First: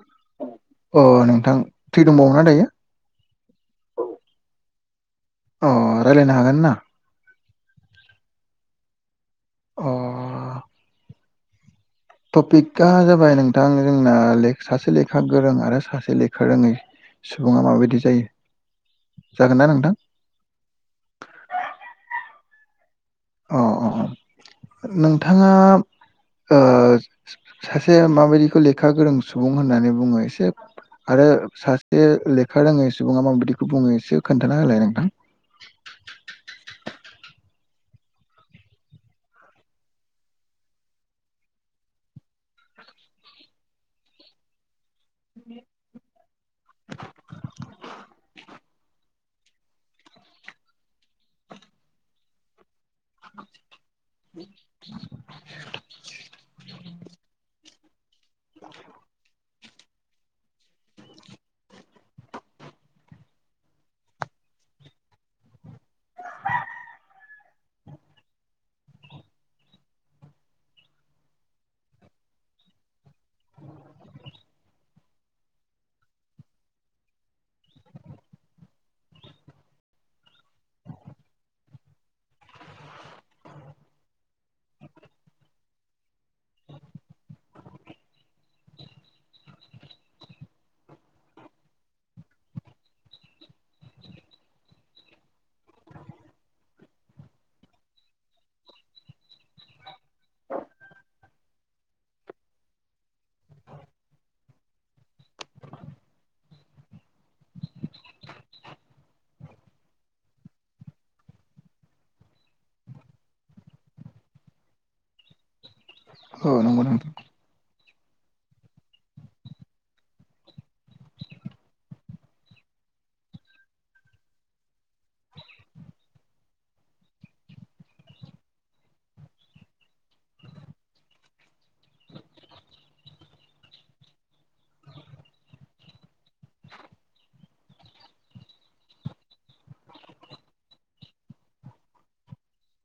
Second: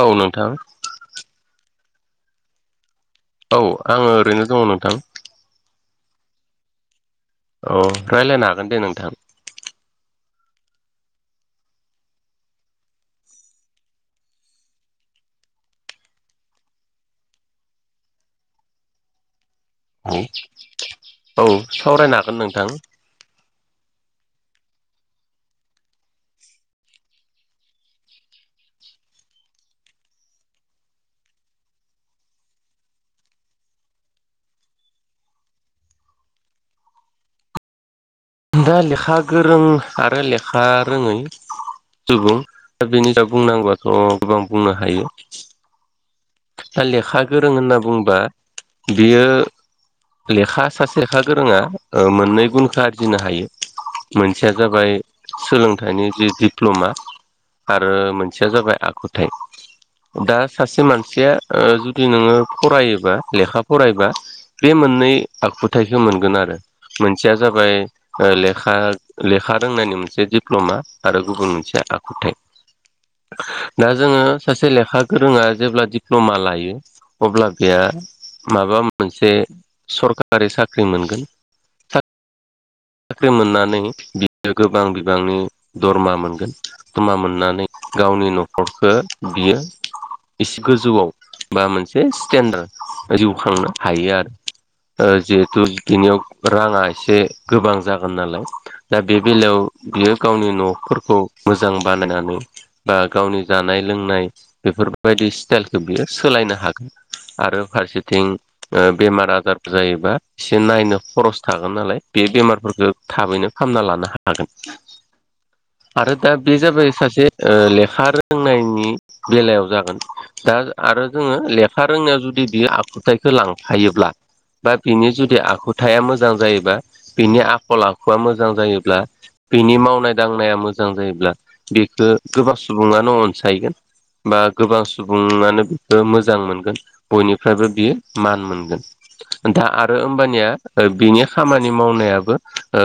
औ नोंथां अ नोंथां फ्रि दंबावो ना दायो? औ आङो ओरैनो दङो नोंथां। अ रायलायनो हागोन ना? अ रायलायनो हागोन दे नोंथां। अ टपिकआ जाबाय नोंथां जोंना सासे लेखा गोरों आरो सासे लेखा रोङै सुबुङा माबायदि जायो जागोन ना नोंथां औ औ सावरायनो हागोन नोंथां। अ अ नोंथाङा ओ सासे माबायदिखौ लेखा गोरों सुबुं होननानै बुङो एसे आरो सासे लेखा रोङै सुबुङा मा बिायदिखौ बुङो एसे खोन्थाना होलाय नोंथां। [inaudible] दा लेखा गोरों आरो लेखा रोङै सुबुं दा बेनि सायाव बुंनांगौआथ' गोबां बुंनो हायो। दा लेखा गोरों होनना बुंबा बियो लेखा सासे लेखा गोरोङा ओ मोननै गुनखा बुजिनो हायो ।मोनसेया जाबाय सोलोंथाइनि जि दिप्ल'मा आरो मोनसेया जाबाय आखुथायाइ दा सासे मानसि सेया जुदि नोङो फरायोबा लेखा फरायबा बे मोननै आखुथायखौ मोनगोन आरो मोनसेया जाबाय लेखा लेखा रोंनायनि मोनसे दिप्ल'मा आरो गुबुन मोनसे आखुथाय। दा जोंङो सासे लेखा गोरोङा जेब्ला दिप्लमा लायो अब्ला बेहा माबा मोनसे सरकारि साख्रि मोनगोन [inaudible] साख्रि मोननानै बियो गोबां बिबांनि दरमा मोनगोन दरमा मोननानै गावनि न'खरखो बियो एसे गोजौआव बा मोनसे स्टेेनडार्ड जिउ खांनो हायो आरो जिहेथु बिनियाव राङा एसे गोबां जागोन नालाय दा बे बेलायाव बियो गावनि न'फोरखौ मोजां बानायनानै बा गावनि जानाय लोंनाय बेफोरबायदि स्टाइलखौ बियो सोलायनो हागोन आरो फारसेथिं बेमार आजार जायोबा एसे नायनो खरस थागोन नालाय बे बेमारफोरखौ थाबैनो फाहामना लानो हागोन आरो दा औ बे नंगौ जाबाय नोंथां सासे ले लेखा रोंनायनि बेलायाव जागोन दा आरो जोङो लेखा रोंनायाव जुदि बियो आ आखुथायखौ लांफायोब्ला बा बिनि जुदि आखुथाया मोजां जायोबा बिनि आखल आखुआ मोजां जायोब्ला बिनि मावनाय दांनाया मोजां जायोब्ला बेखौ गोबां सुबुङानो अनसायगोन बा गोबां सुबुङानो बेखौ मोजां मोनगोन बयनिफ्रायबो बियो मान मोनगोन दा आरो होमबानिया बिनि खामानि नि मावनायाबो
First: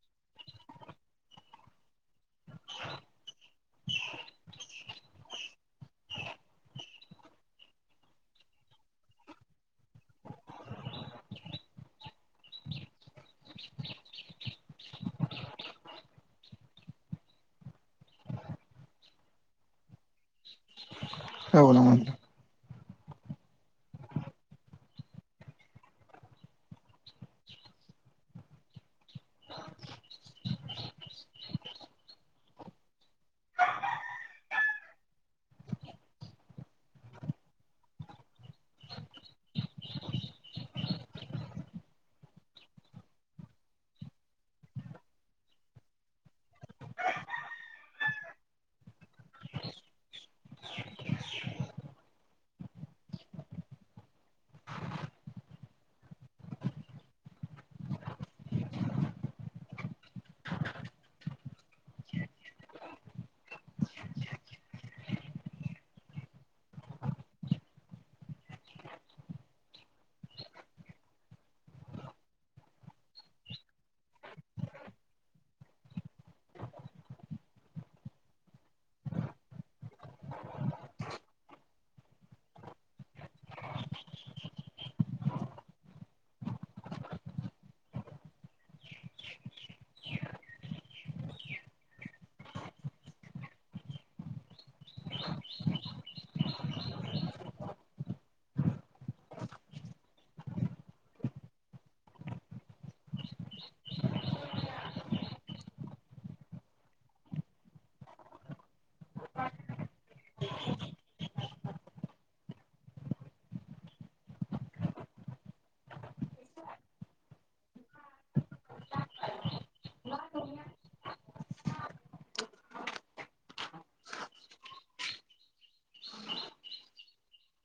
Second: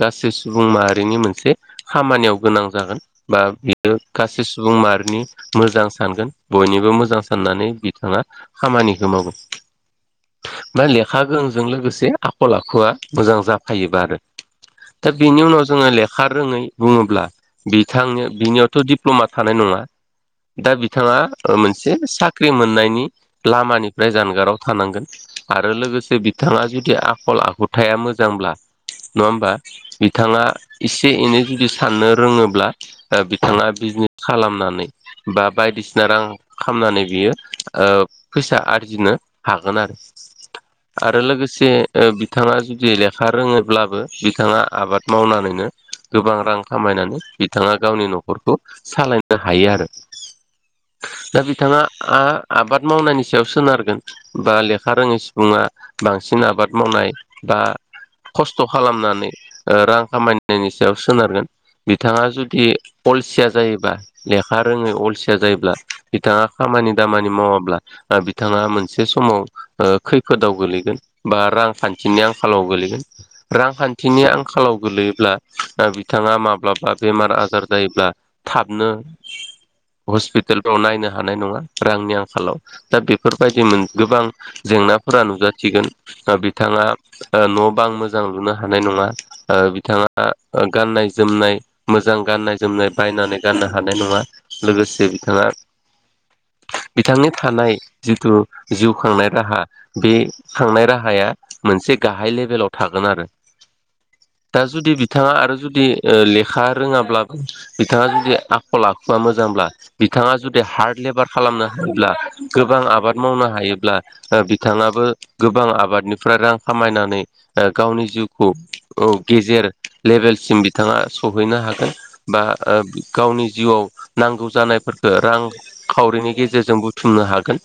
गासै सुबुं माहारिनि मोनसे खामानियाव गोनां जागोन बा बियो गासै सुबुं मारिनि मोजां सानगोन बयनिबो मोजां साननानै बिथाङा खामानिखौ मावगोन [inaudible] बे लेखा गोरोंजों लोगोसे आखल आखुआ मोजां जाफायोबा आरो दा बिनि उनाव जोंङो लेखा रोङै बुङोब्ला बिथांनो बिनियावथ दिडप्लमा थानाय नङा दा बिथाङा ओ औ नंगौ मोनसे नोंथां साख्रि मोन नायनि लामानिफ्राय जानगाराव थानांगोन आरो लोगोसे बिथाङा जुदि आखल आखु खुथाया मोजांब्ला [inaudible] नङा होमबा बिथाङा एसे एनै जुदि साननो रोङोब्ला बिथाङा बिजनेस खालामनानै बा बायदिसिना रां खालामनानै बियो फैसा ओ आरजिनो हागोन आ आरो लोगोसे बिथाङा जुदिखा लेखा हा रोङोब्लाबो बिथाङा आबाद मावनानैनो गोबां रां खामायनानै बिथाङा गावनि न'खर न'खरखौ सालायनो हायो आरो दा बिथाङा आ आबाद मावनायनि सायाव सोनारगोन बा लेखा रोङै सुबुङा बांसिन आबाद मावनाय बा खस्थ खालामनानै ओ रां खामायनायनि सायाव सोनारगोन बिथाङा जुदि अलसिया जायोबब्ला लेखा रोङै अलसिया जायोब्ला बिथाङा खामानि दामानि मावाब्ला बिथाङा मोनसे समाव ओ खैफोदाव गोलैगोन बा रांखान्थिनि आं खालाव गोलैगोन ।रांखान्थिनि आंखालाव गोलैयोब्ला बिथाङा माब्लाबा बेमार आजार जायोब्ला थाबनो हस्पिटालफ्राव नायनो हानाय नङा रांनि आंखालाव। दा बेफोरबायदिमोन गोबां जें नाफोरा नुजाथिगोन बिथाङा न' बां मोजां लुनो हानाय नङा । ओ बिथाङा गाननाय जोमनाय मो जां गाननाय जोमनाय बायनानै गाननो हानाय नङा ।लोगोसे बिथाङा [inaudible] बिथांनि थानाय जिथु जिउ खांनाय राहा बे खांनाय राहाया मोनसे गाहाय लेभेलाव थागोन आरो। दा जुदि बिथाङा आरो जुदि लेखा रोङाब्लाबो बिथाङा जुदि आखल आखुवा मोजां ब्ला बिथाङा जुदि हार्ड लेबार खालामनो हायोब्ला, गोबां आबाद मावनो हायोब्ला ओ बिथाङाबो गोबां आबादनि फ्रा रां खामायनानै गावनि जिउखौ औ गेजेर लेभेलसिम बिथाङा सौहैनो हागोन बा ओ गावनि जिउआव नांगौ जानायफोरखो रां खावरि नि गेजेरजों बुथुमनो हागोन।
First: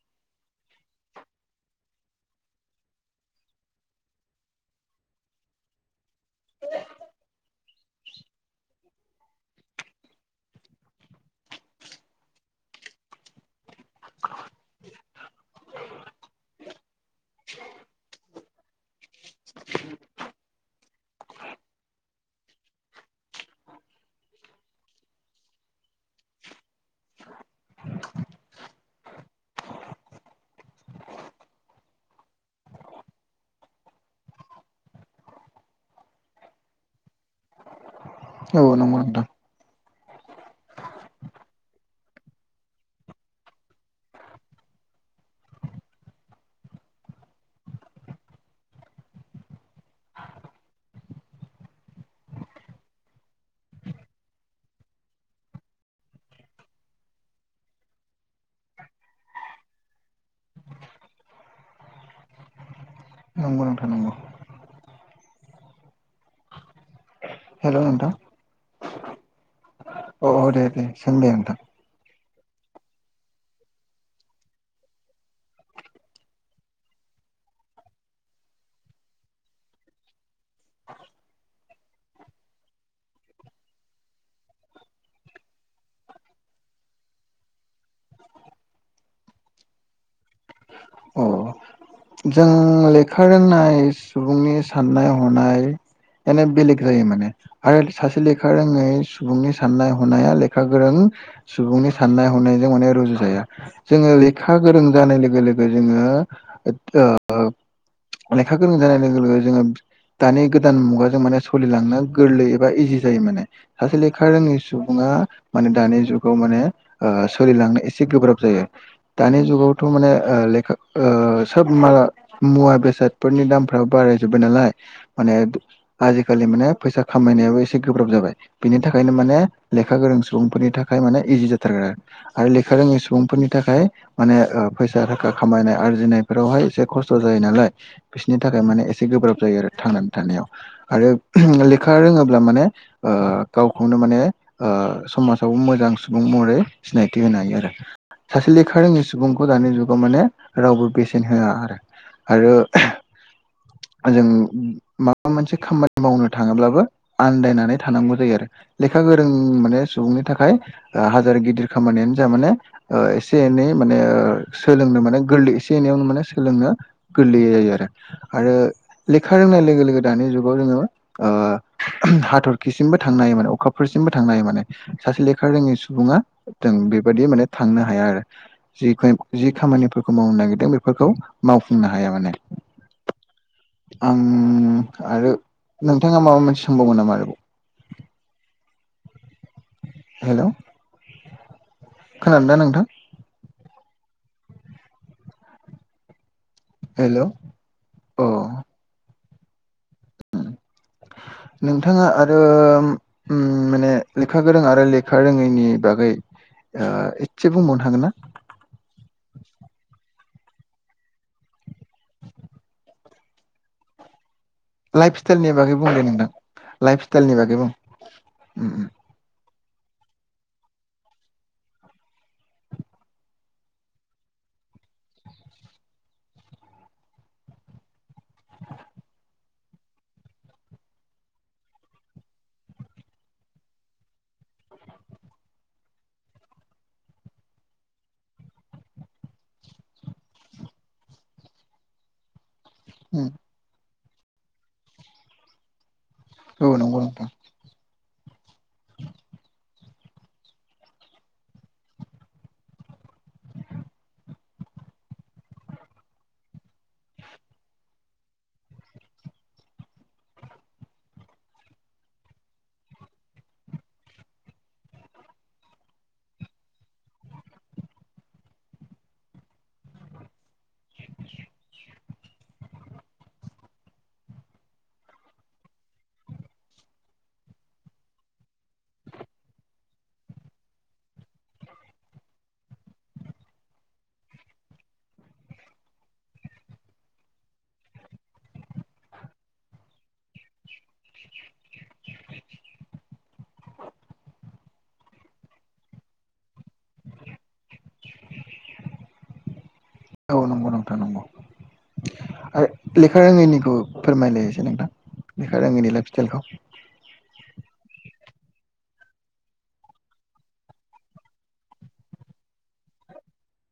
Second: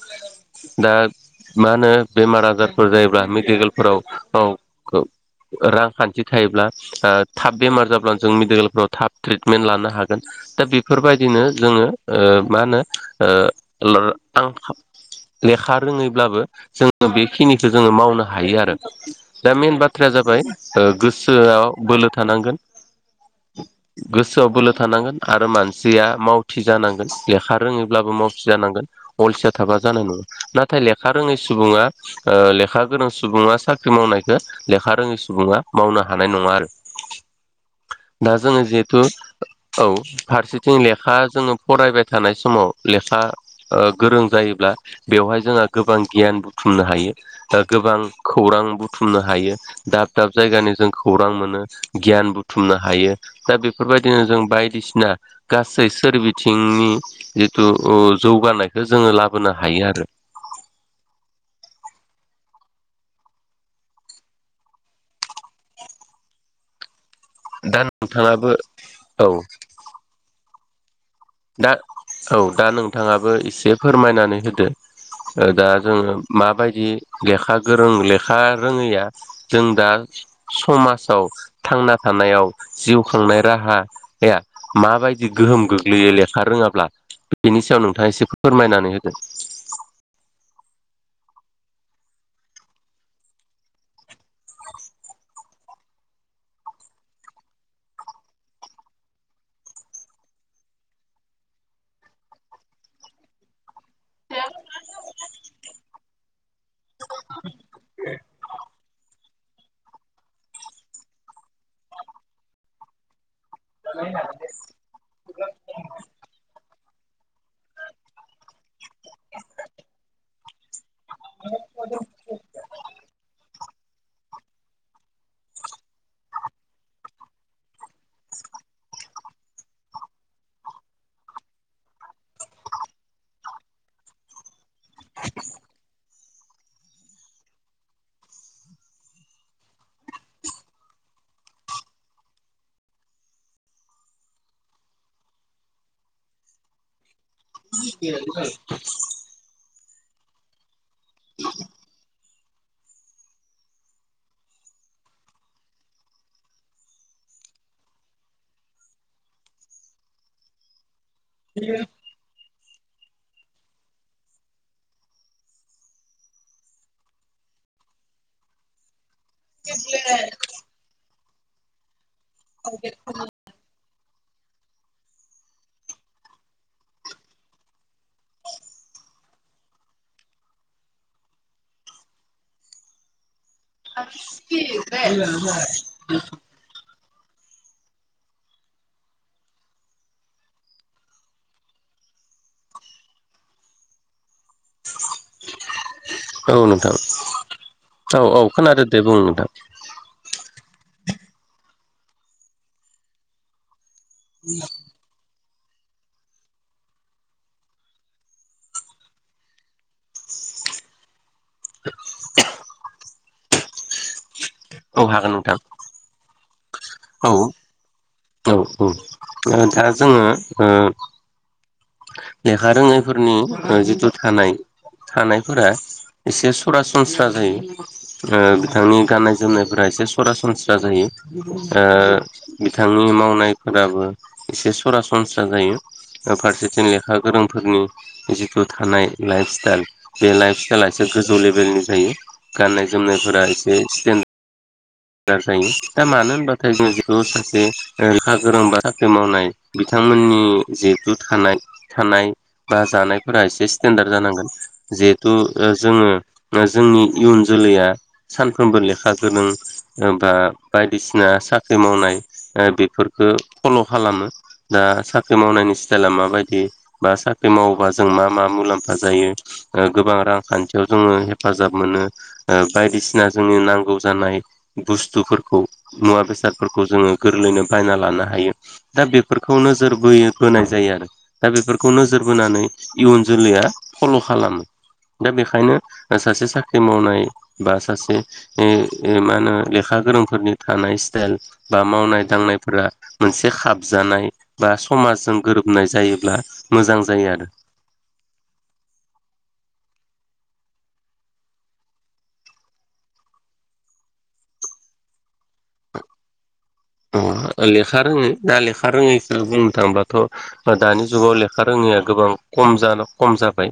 दा मा होनो बेमार आजारफोर जायोब्ला [unintelligible] गोलफोराव औ। रांखान्थि थायोब्ला ओ थाब बेमार जाब्लानो जों मेडिकेलफ्राव थाब ट्रिटमेन्ट लानो हागोन। दा बेफोरबादिनो जोङो ओ मा होनो ओ ला-ला आंखाल लेखा रोङैब्लाबो जोङो बेखिनिखो जोङो मावनो हा हायो आरो। दा मेन बाथ्राया जाबाय गोसोआव बोलो थानांगोन। गोसोआव बोलो थानांगोन आरो मानसिया मावथि जानांगोन लेखा रोङैब्लाबो मावथि जानांगोन अलसिया थाबा जानाय नङा। नाथाय लेखा रोङै सुबुंआ ओ लेखा गोरोंनां सुबुङा साख्रि मावनायखो लेखा रोङै सुबुङा मावनो हानाय नङा आरो। [inaudible] दाजोङो नंगौ जिहेतु नोंथां औ फारसेथिं लेखा जोंङो फरायबाय थानाय समाव लेखा गोरों जायोब्ला बेवहाय जोंहा गोबां गियान बुथुमनो हायो। गोबां खौरां बुथुमनो हायो। दाब दाब जायगानि जों खौरां मोनो गियान बुु बुथुमनो हायो दा बेफोरबायदिनो जों बायदिसिना गासै सोरबिथिंनि तु जौगानायखो जोङो लाबोनो हायो आरो। नंगौ नोंथां नंगौ। हेल' दा नोंथाङाबो औ। औ औ दे दे सोंदे नोंथां। दा औ दा नोंथाङाबो एसे फोरमायनानै होदो। दा जोङो माबायदि लेखा गोरों लेखा रोङैया जों दा समाजाव थांना थानायाव जिउ खांनाय राहाया माबा बायदि गोहोम गो ग्लैयो लेखा रोङाब्ला, बिनि सायाव नोंथाङा एसे फोरमायनानै होदो। अ जों लेखा रोंनाय सुबुंनि साननाय हनाय माने बेलेग जायो माने आरो सासे लेखा रोङै सुबुंनि साननाय हनाया लेखा गोरों सुबुंनि साननाय हनायजों माने रुजु जाया। जोङो लेखा गोरों जानाय लोगो लोगो जोङो लेखा गोरों जानाय लोगो लोगो जोङो दानि गोदान मुगाजों माने सलिलांनो गोरलै एबा इजि जायो माने। सासे लेखा रोङै सुबुङा माने दानि जुगाव माने ओ सोलिलांनो एसे गोब्राब जायो। दानि जुगावथ' माने ओ लेखा ओ सोब म मुवा बेसादफोरनि दामफोर बो बाराय जोब्बाय नालाय माने आजिखालि माने फैसा खामायनायाबो एसे गोब्राब जाबाय। बेनि थाखायनो माने लेखा गोरों सुबुंफोरनि थाखाय माने इजि जाथारगोन आरो। आरो लेखा रोङै सुबुंफोरनि थाखाय माने फैसा थाखा खामायनाय आरजिनाय बेफोरावहाय एसे खस्थ' जायो नालाय। बिसिनि थाखाय माने एसे गोब्राब जायो आरो थांनानै थानायाव आरो लेखा रोङोब्ला माने ओ गावखौनो माने ओ समाजाव मोजां सुबुं महरै सिनायथि होनो हायो आरो। सासे लेखा रोङै सुबुंखौ दानि जुगाव माने रावबो बेसेन लेन होआ आरो। आरो जों माबा मोनसे खामानि मावनो थाङोब्लाबो आन्दायनानै थानांगौ जायो आरो। लेखा गोरों माने सुबुंनि थाखाय हाजार गिदिर खामानियानो जा माने एसे एनै माने सोलोंनो माने गोरलै सोलोंनो गोरलै जायो आरो आरो लेखा रोंनाय लोगो दानि जुगाव जोङो हाथरखिसिमबो थांनो हायोमोन अखाफोरसिमबो थांनो हायो माने सासे लेखा रोङि सुबुङा जों बेबायदि माने थांनो हाया आरो जिफाइब जि खामानिफोरखौ मावनो नागिरदों बेफोरखौ मावफुंनो हाया माने आं आरो नोंथाङा माबा मोनसे सोंबावगोन नामा आरोबाव हेलौ खोनादों ना नोंथां औ नोंथां हेलौ औ अ औ खोनादो दे बुं नोंथां नोंथाङा आरो माने लेखा गोरों आरोेखा रोङैनि बागै एसे बुंबावनो हागोन ना औ लाइफ हागोन स्टाइलनि नोंथां बागै बुं दे नोंथां लाइफ औ स्टाइलनि बागै बुं औ उम औ दा जोङो लेखा रोङैफोरनि जिथु थानाय थानायफोरा एसे सरासनस्रा जायो बिथांनि गाननाय जोमनाय एसे सरासनस्रा जायो बिथांनि मावनायफोराबो एसे सरासनस्रा जायो था जों लेखा गोरोंफोरनि जिथु थानाय लाइफ स्टाइल बे लाइफ स्टाइला एसे गोजौ लेभेलनि जो गाननाय उम उम जोमनायफोरा एसे स्टडार् जायो। दा मानो होनबाथाय औ जों नंगौ बेखौ नोंथां सासे लेखा गोरों बा साख्रि मावनाय बिथांमोननि जिहेथु थानाय थानाय बा जानायफोरा एसे स्टेेनडार्ड जानांगोन जिहेथु जोङो जोंनि इयुन जोलैया सानफ्रोमबो लेखा गोरों दों था बायदिसिना साख्रि मावनाय बेफोरखौ फल' खालामो ना साख्रि मावनायनि स्टाइला माबायदि बा साख्रि मावोबा जों मा मा मुलाम्फा जायो गोबां रांखान्थियाव जोङो हेफाजाब मोनो बायदिसिना जोंनि नांगौ जानाय बुस्थुफोरखौ मुवा बेसादफोरखौ जोङो गोरलैयैनो बायना लानो हायो दा बेफोरखौनो ज नोजोर बो बोनाय जायो आरो दा बेफोरखौ नोजोर बोनानै इयुन जोलैया फल' खालामो दा बेखायनो सासे साख्रि मावनाय बा सासे ओम- ओम मा होनो लेखा गोरोंफोरनि थानाय स्टाइल बा मावनाय दांनायफोरा मोनसे खाबजानाय बा बा समाजजों गोरोबनाय जायोब्ला मोजां जायो आरो [inaudible] औ नंगौ नोंथां नंगौ आरो लेखा रोङैनिखौ फोरमायनाय एसे नोंथां लेखाय रोङिनि लाइफ सटाइलखौ अ लेखा रोङै दा लेखा रोङैखौ बुंनो थाङोबाथ' दानि जुगाव लेखा रोङै जोंनिआ गोबां खम जानो खम जाबाय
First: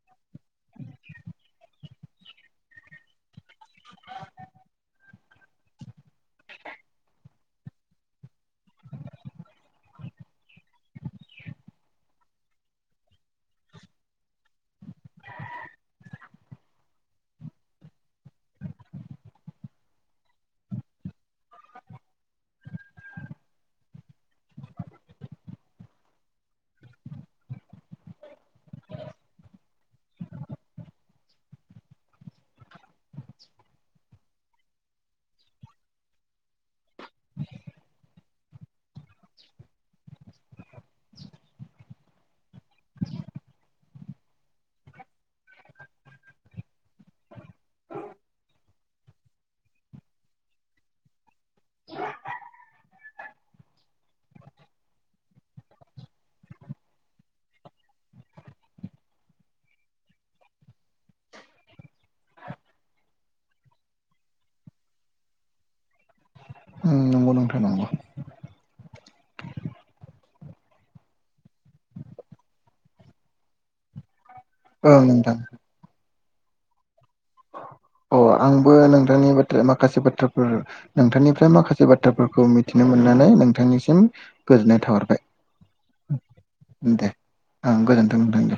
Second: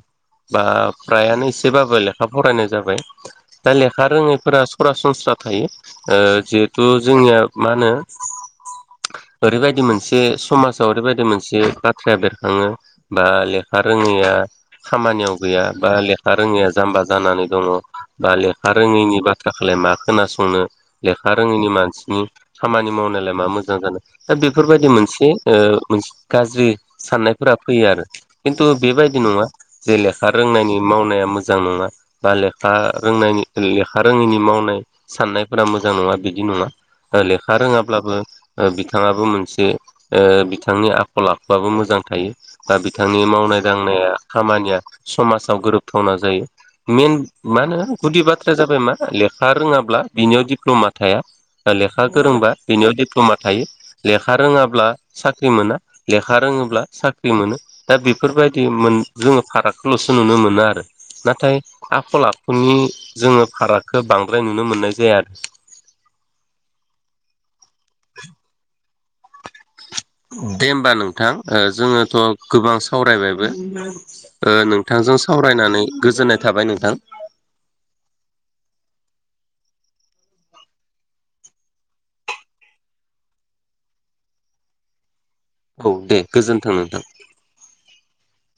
बा फ्रायानो एसेबाबो लेखा फरायनाय जाबाय दा लेखा रोङैफोरा सरासनस्रा थायो जिहेथु जोंनिया मा होनो [inaudible] सा ओरैबायदि मोनसे समाजाव ओरैबायदि मोनसे बाथ्राया बेरखाङो बा लेखा रोङो [unintelligible] खामानियाव गैया बा लेखा रोङैया जाम्बा जानानै दङ बा लेखा रोङैनि बाथ्राखौलाय मा खोनासंनो लेखा रोङैनि मानसिनि खामानि मावनायलाय मा मोजां जानो दा बेफोरबायदि मोनसे ओ मोनसे गाज्रि साननायफोरा फैयो आरो खिन्थु बेबायदि नङा जे लेखा रोंनायनि मावनाया मोजां नङा बा लेखा ओ रोंनायनि लेखा रोङैनि मावनाय साननायफोरा मोजां नङा बिदि नङा लेखा रोङाब्लाबो बिथाङाबो मोनसे बिथांनि आखल आखुआबो मोजां थायो बा बिथांनि मावनाय दांनाया खामानिया समाजाव गोरोबथावना जायो मेन मा होनो गुदि बाथ्राया जाबाय मा लेखा रोङाब्ला बिनियाव दिडप्ल'मा थाया लेखा फोरोंबा बेनियाव दिप्ल'मा थायो लेखा रोङाब्ला साख्रि मोना लेखा रोङोब्ला साख मोनो दा बेफोरबायदि मोन जोङो फारागखौल'सो नुनो मोनो आरो नाथाय आखल आखुनि जोङो फारागखौ बांद्राय नुनो मोननाय जाया आरो उम नंगौ नोंथां नंगौ, [unintelligible] दे होमबा नोंथां जोङोथ' गोबां सावरायबायबो, ओ ओं नोंथांजों नोंथां सावरायनानै गोजोननाय थाबाय नोंथां। [unintelligible] अ आंबो नोंथांनि बाथ्रा माखासे बाथ्राफोर नोंथांनिफ्राय माखासे बाथ्राफोरखौ मिथिनो मोनो, नानै नोंथांनिसिम गोजोननाय थाहरबाय। औ दे गोजोन्थों नोंथां। दे आंबो नोंथां नोंथांनि